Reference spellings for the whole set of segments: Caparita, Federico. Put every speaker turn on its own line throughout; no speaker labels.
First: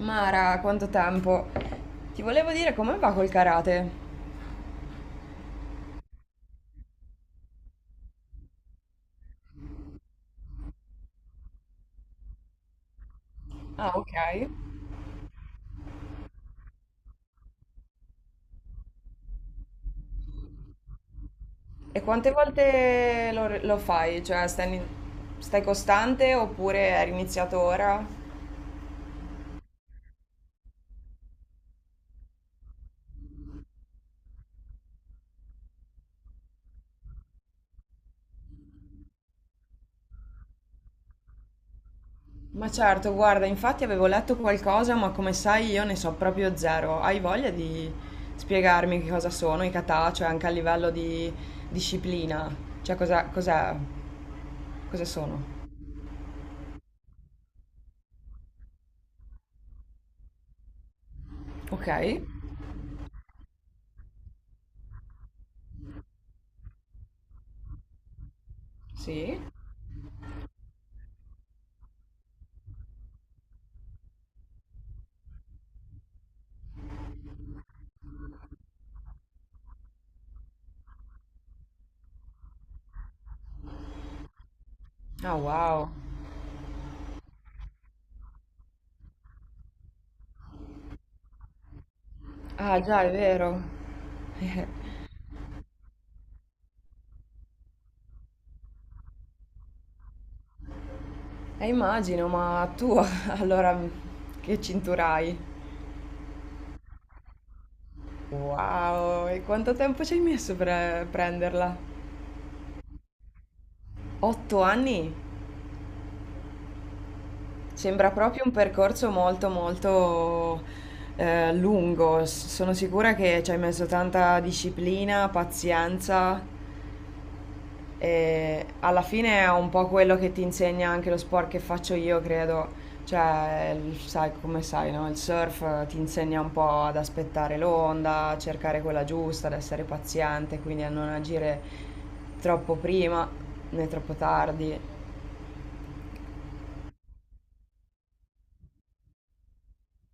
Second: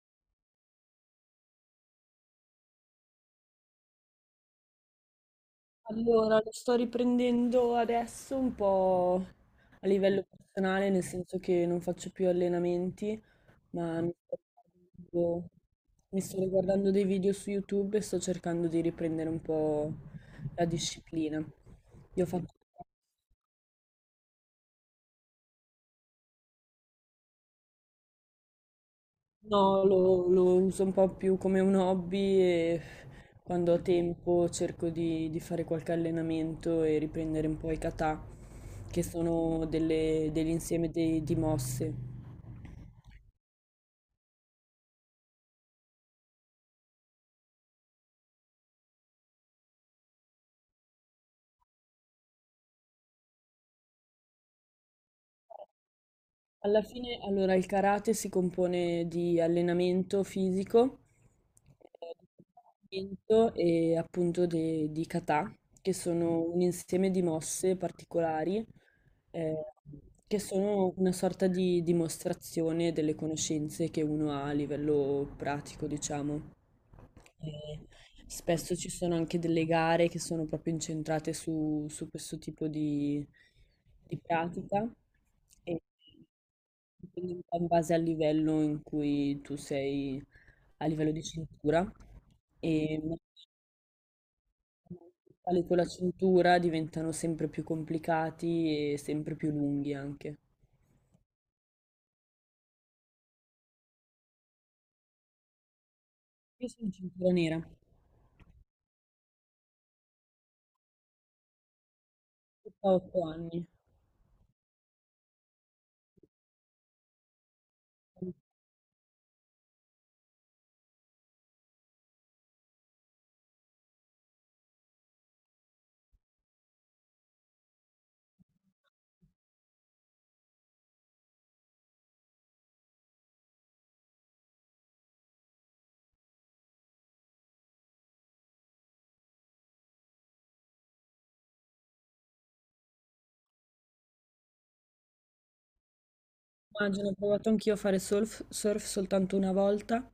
Mara, quanto tempo. Ti volevo dire come va col karate.
Allora, lo sto riprendendo adesso un po' a livello personale, nel senso che non faccio più allenamenti,
Ah,
ma
ok.
riguardando, mi sto riguardando dei video su YouTube e sto cercando di riprendere un po' la disciplina.
E
Io
quante
faccio...
volte lo fai? Cioè, stai, stai costante oppure hai iniziato ora?
No, lo uso un po' più come un hobby e quando ho tempo cerco di fare qualche allenamento e riprendere un po' i kata, che sono degli insieme di mosse.
Ma certo, guarda, infatti avevo letto qualcosa, ma come sai io ne so proprio zero. Hai voglia di spiegarmi che cosa sono i kata, cioè anche a livello di disciplina? Cioè, cos'è? Cosa sono?
Alla fine, allora, il karate si compone di allenamento fisico,
Ok,
di combattimento e appunto di kata, che sono un insieme di mosse particolari,
sì.
eh, che sono una sorta di dimostrazione delle conoscenze che uno ha a livello pratico, diciamo. E spesso ci sono anche delle gare che sono proprio incentrate su questo tipo di pratica
Ah,
e
wow.
dipende un po' in base al livello in cui tu sei a livello di cintura
Ah,
e
già, è
man
vero.
mano che sali con la cintura diventano sempre più complicati e sempre più lunghi anche.
Immagino, ma tu allora che cintura hai?
Io sono cintura nera,
Wow, e quanto tempo ci hai messo per prenderla?
ho 8 anni.
8 anni? Sembra proprio un percorso molto molto lungo. Sono sicura che ci hai messo tanta disciplina, pazienza. E alla fine è un po' quello che ti insegna anche lo sport che faccio io, credo. Cioè, sai come sai, no? Il surf ti insegna un po' ad aspettare l'onda, a cercare quella giusta, ad essere paziente, quindi a non agire troppo prima né troppo tardi.
Immagino, ho provato anch'io a fare surf soltanto una volta,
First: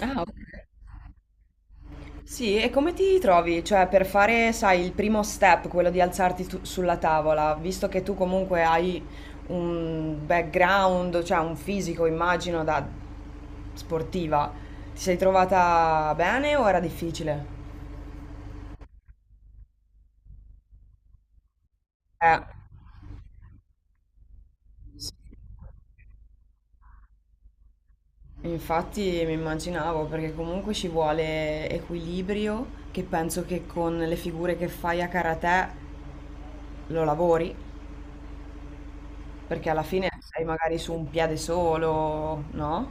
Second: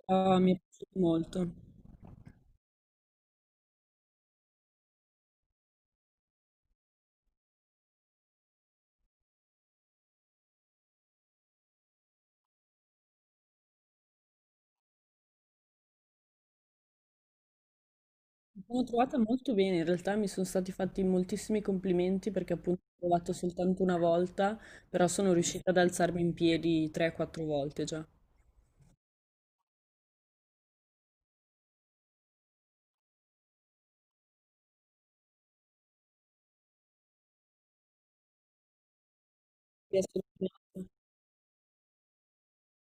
Ah, ok.
però mi è piaciuto molto.
Sì, e come ti trovi? Cioè, per fare, sai, il primo step, quello di alzarti sulla tavola, visto che tu comunque hai un background, cioè un fisico, immagino, da sportiva, ti sei trovata bene o era difficile?
Mi sono trovata molto bene, in realtà mi sono stati fatti moltissimi complimenti
Eh,
perché appunto ho provato soltanto una volta, però
sì.
sono riuscita ad alzarmi in piedi 3-4 volte già.
Infatti mi immaginavo, perché comunque ci vuole equilibrio, che penso che con le figure che fai a karate lo lavori, perché alla
Mi è
fine sei magari
sorpreso.
su un piede solo, no?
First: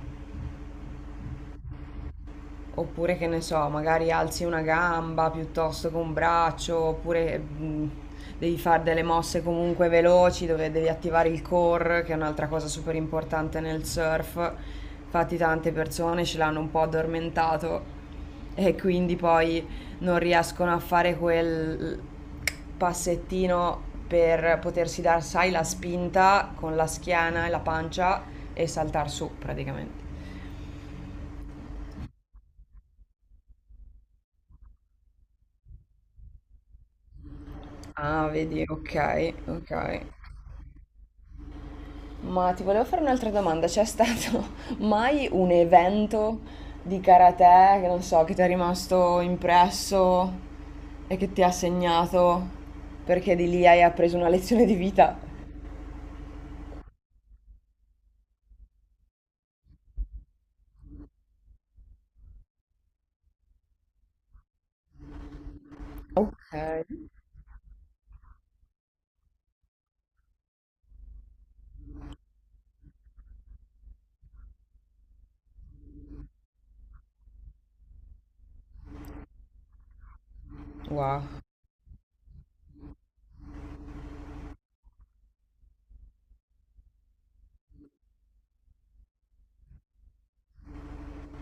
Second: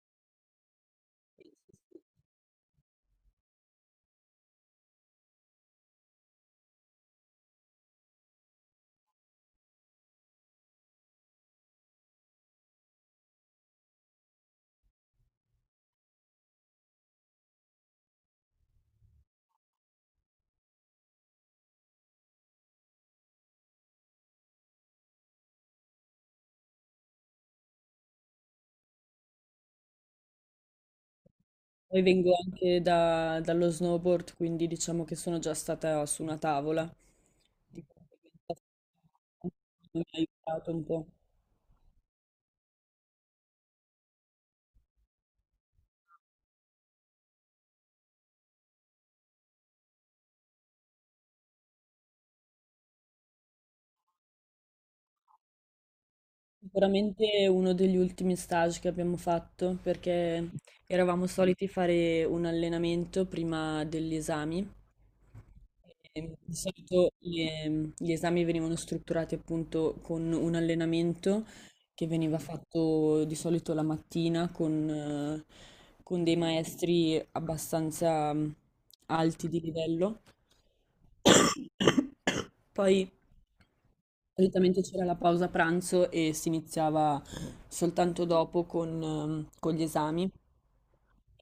Oppure che ne so, magari alzi una gamba piuttosto che un braccio, oppure devi fare delle mosse comunque veloci dove devi attivare il core, che è un'altra cosa super importante nel surf. Infatti tante persone ce l'hanno un po' addormentato e quindi poi non riescono a fare quel passettino per potersi dar, sai, la spinta con la schiena e la pancia e saltar su praticamente.
Poi vengo anche dallo snowboard, quindi diciamo che sono già stata su una tavola, di
Ah,
conseguenza
vedi, ok, ok.
mi ha aiutato un po'.
Ma ti volevo fare un'altra domanda. C'è stato mai un evento di karate che non so, che ti è rimasto impresso e che ti ha segnato perché di lì hai appreso una lezione di vita?
Sicuramente uno degli ultimi stage che abbiamo fatto perché eravamo soliti fare un allenamento prima degli esami. E
Ok.
di solito gli esami venivano strutturati appunto con un allenamento che veniva fatto di solito la mattina con dei maestri abbastanza alti di livello.
Wow.
Poi solitamente c'era la pausa pranzo e si iniziava soltanto dopo con gli esami.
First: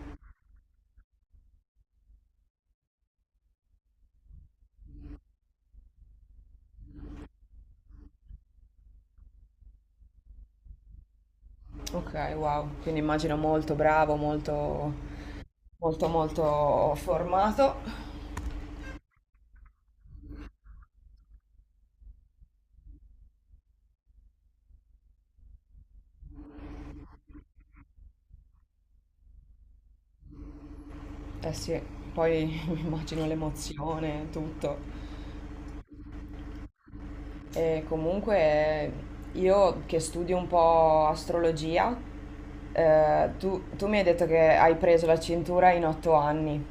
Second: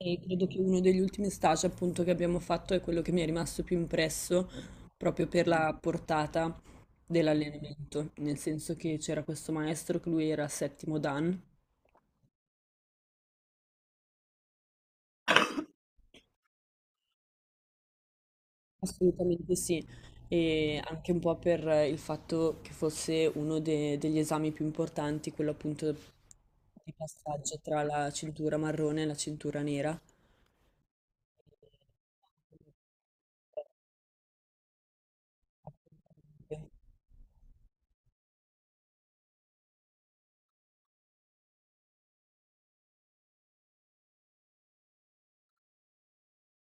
E credo che uno degli ultimi stage appunto che abbiamo fatto è quello che mi è rimasto più impresso proprio per la portata dell'allenamento, nel senso che c'era questo maestro che lui era settimo Dan,
Ok, wow. Quindi immagino molto bravo, molto, molto, molto formato.
assolutamente sì, e anche un po' per il fatto che fosse uno degli esami più importanti, quello appunto di passaggio tra la cintura marrone e la cintura nera.
Eh sì, poi mi immagino l'emozione, tutto. E comunque io che studio un po' astrologia. Tu mi hai detto che hai preso la cintura in 8 anni.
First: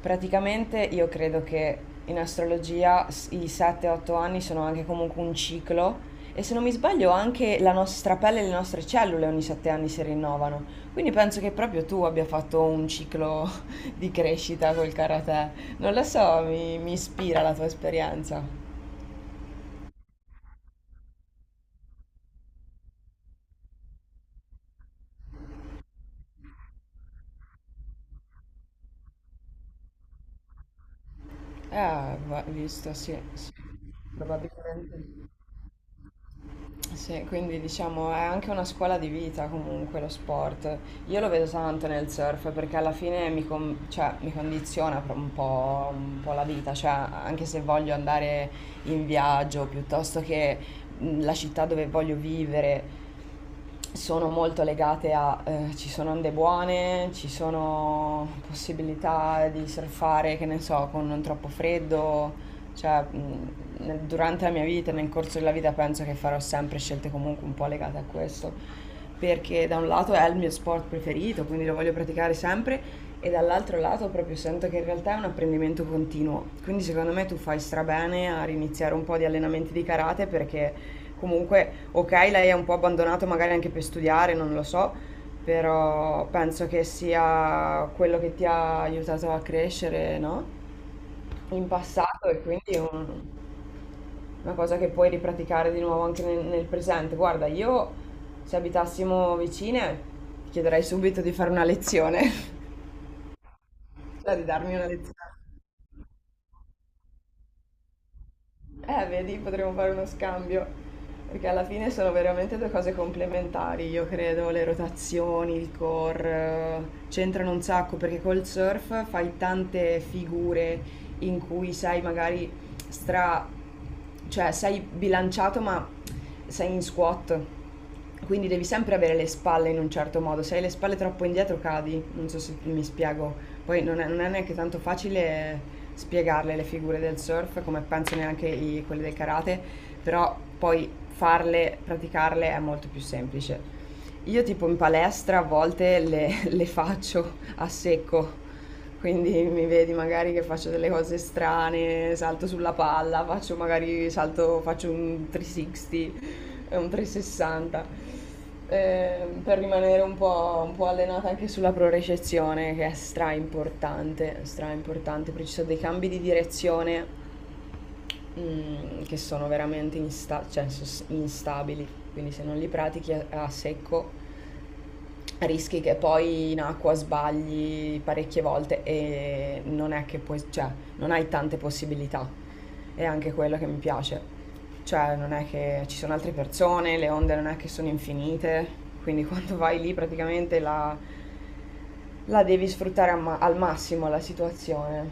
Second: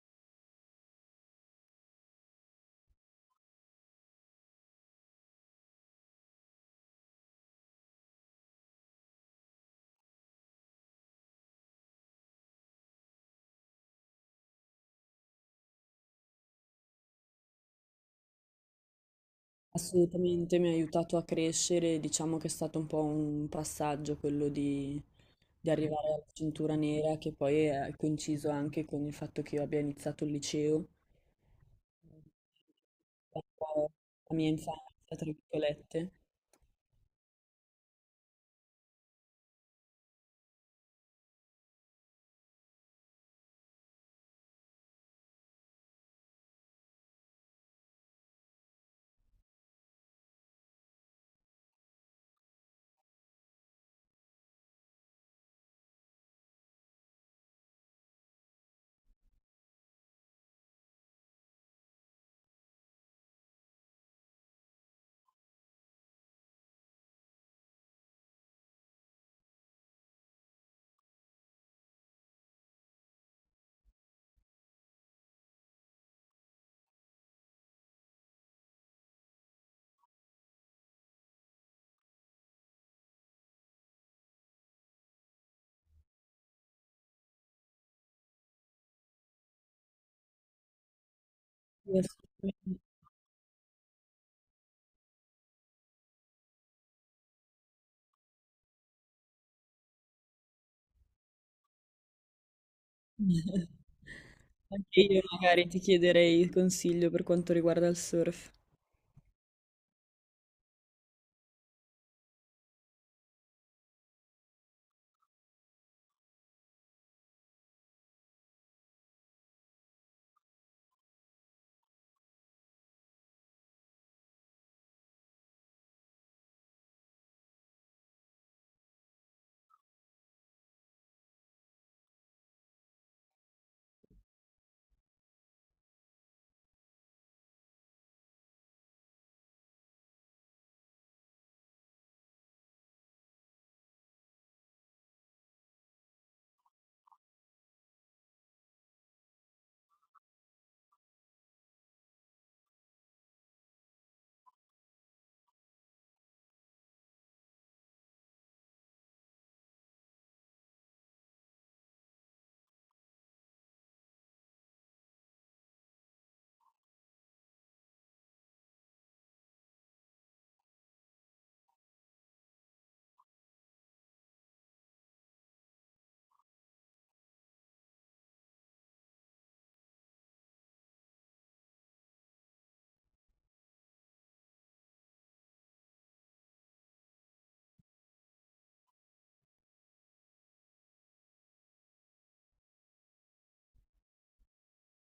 Praticamente io credo che in astrologia i 7-8 anni sono anche comunque un ciclo e se non mi sbaglio anche la nostra pelle e le nostre cellule ogni 7 anni si rinnovano. Quindi penso che proprio tu abbia fatto un ciclo di crescita col karate. Non lo so, mi ispira la tua esperienza.
Assolutamente mi ha aiutato a crescere, diciamo che è stato un po' un passaggio quello di arrivare alla cintura nera che poi è coinciso anche con il fatto che io abbia iniziato il liceo,
Ah, visto, sì,
un
sì.
po' la mia infanzia, tra
Probabilmente.
virgolette.
Sì, quindi diciamo è anche una scuola di vita comunque lo sport. Io lo vedo tanto nel surf perché alla fine cioè, mi condiziona un po' la vita, cioè anche se voglio andare in viaggio piuttosto che la città dove voglio vivere, sono molto legate a ci sono onde buone, ci sono possibilità di surfare, che ne so, con non troppo freddo, cioè durante la mia vita, nel corso della vita penso che farò sempre scelte comunque un po' legate a questo, perché da un lato è il mio sport preferito, quindi lo voglio praticare sempre e dall'altro lato proprio sento che in realtà è un apprendimento continuo, quindi secondo me tu fai strabene a riniziare un po' di allenamenti di karate perché comunque, ok, lei è un po' abbandonato magari anche per studiare, non lo so, però penso che sia quello che ti ha aiutato a crescere, no? In
Sì,
passato e quindi è
assolutamente.
una cosa che puoi ripraticare di nuovo anche nel presente. Guarda, io se abitassimo vicine, ti chiederei subito di fare una lezione, cioè di darmi una
Anche
lezione.
io magari ti chiederei il consiglio per quanto riguarda il surf.
Vedi, potremmo fare uno scambio, perché alla fine sono veramente due cose complementari, io credo, le rotazioni, il core, c'entrano un sacco, perché col surf fai tante figure in cui sei magari stra... cioè sei bilanciato ma sei in squat. Quindi devi sempre avere le spalle in un certo modo, se hai le spalle troppo indietro cadi, non so se mi spiego. Poi non è neanche tanto facile spiegarle le figure del surf, come penso neanche quelle del karate, però poi farle, praticarle è molto più semplice. Io tipo in palestra a volte le faccio a secco, quindi mi vedi magari che faccio delle cose strane, salto sulla palla, faccio magari salto, faccio un 360, eh, un 360, per rimanere un po' allenata anche sulla propriocezione, che è stra importante, perché ci sono dei cambi di direzione, che sono veramente cioè, instabili, quindi se non li pratichi a secco rischi che poi in acqua sbagli parecchie volte e non è che puoi, cioè, non hai tante possibilità. È anche quello che mi piace. Cioè, non è che ci sono altre persone, le onde non è che sono infinite, quindi quando vai lì praticamente la devi sfruttare al al massimo la situazione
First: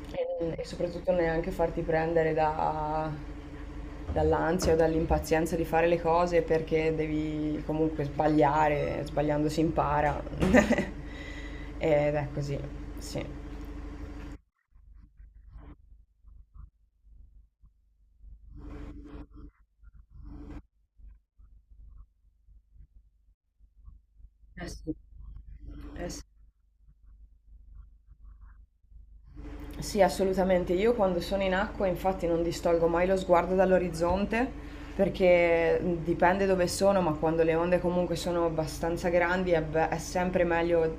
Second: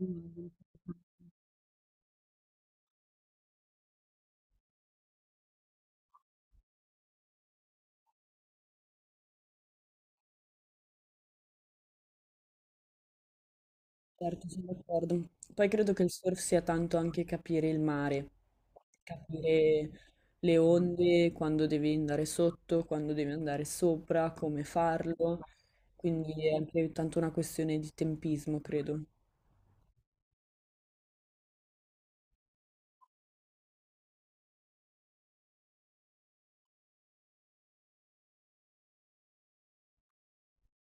Mm.
e soprattutto neanche farti prendere da dall'ansia o dall'impazienza di fare le cose perché devi comunque sbagliare, sbagliando si impara. Ed è così, sì.
Certo, sono d'accordo. Poi credo che il surf sia tanto anche capire il mare, capire le onde, quando devi andare sotto, quando devi andare sopra, come
Eh sì,
farlo.
eh sì.
Quindi è anche tanto una questione di tempismo, credo.
Sì, assolutamente. Io quando sono in acqua, infatti, non distolgo mai lo sguardo dall'orizzonte perché dipende dove sono, ma quando le onde comunque sono abbastanza grandi è sempre meglio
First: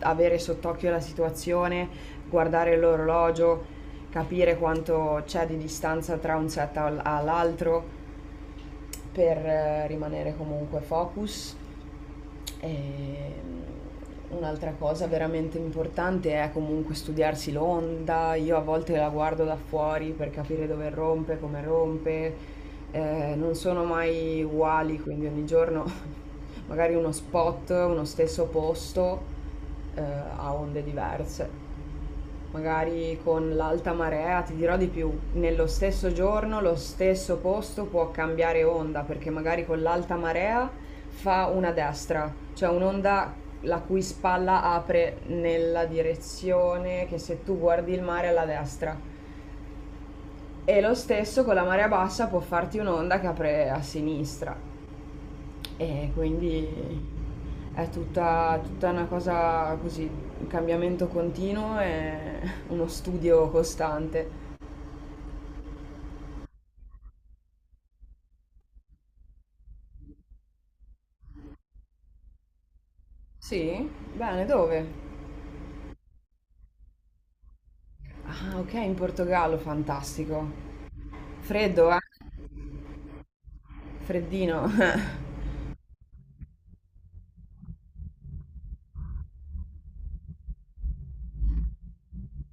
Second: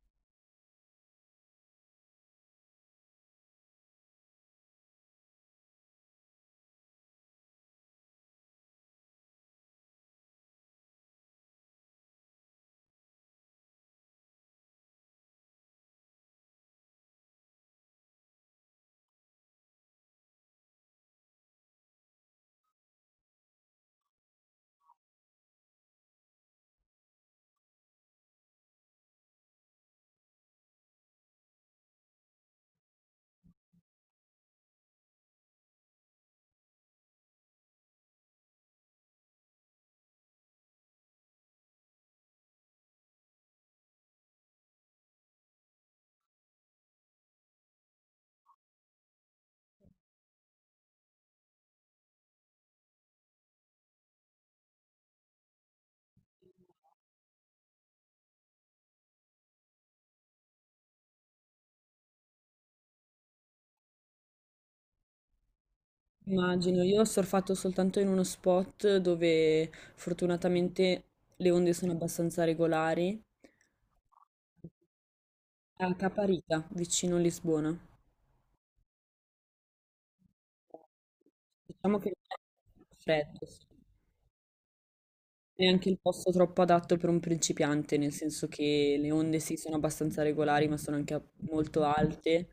avere sott'occhio la situazione, guardare l'orologio, capire quanto c'è di distanza tra un set all'altro per rimanere comunque focus. E un'altra cosa veramente importante è comunque studiarsi l'onda. Io a volte la guardo da fuori per capire dove rompe, come rompe. Non sono mai uguali, quindi ogni giorno magari uno spot, uno stesso posto ha onde diverse. Magari con l'alta marea, ti dirò di più, nello stesso giorno lo stesso posto può cambiare onda, perché magari con l'alta marea fa una destra, cioè un'onda la cui spalla apre nella direzione che se tu guardi il mare è alla destra. E lo stesso con la marea bassa può farti un'onda che apre a sinistra. E quindi è tutta una cosa così, un cambiamento continuo e uno studio costante.
Immagino, io ho surfato soltanto in uno spot dove fortunatamente le onde sono abbastanza regolari,
Sì? Bene, dove?
a Caparita, vicino a Lisbona.
Ah, ok, in Portogallo, fantastico. Freddo, eh?
Diciamo che è freddo, sì.
Freddino.
È anche il posto troppo adatto per un principiante, nel senso che le onde sì sono abbastanza regolari, ma sono anche molto alte.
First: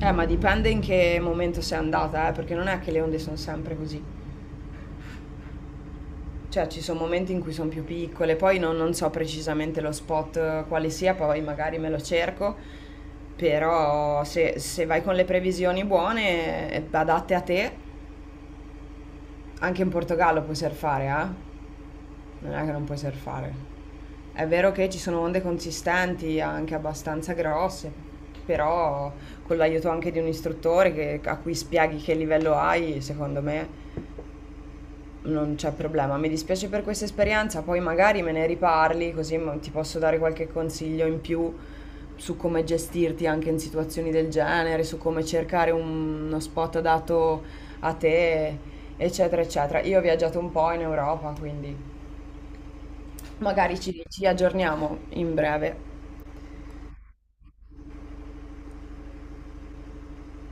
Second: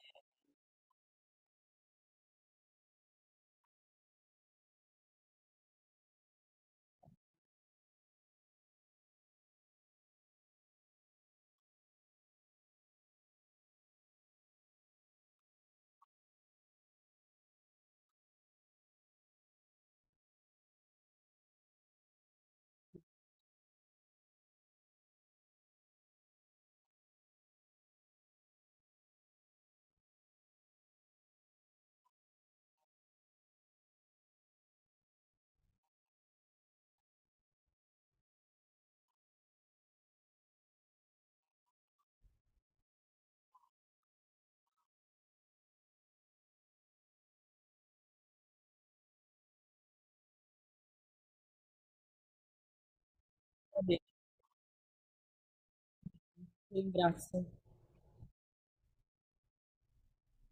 Ma dipende in che momento sei andata, perché non è che le onde sono sempre così. Cioè, ci sono momenti in cui sono più piccole, poi non so precisamente lo spot quale sia, poi magari me lo cerco, però se vai con le previsioni buone, adatte a te, anche in Portogallo puoi surfare, eh? Non è che non puoi surfare. È vero che ci sono onde consistanti, anche abbastanza grosse, però con l'aiuto anche di un istruttore a cui spieghi che livello hai, secondo me non c'è problema. Mi dispiace per questa esperienza, poi magari me ne riparli, così ti posso dare qualche consiglio in più su come gestirti anche in situazioni del genere, su come cercare uno spot adatto a te, eccetera, eccetera. Io ho viaggiato un po' in Europa, quindi magari
Va bene,
ci aggiorniamo in breve.
ti ringrazio.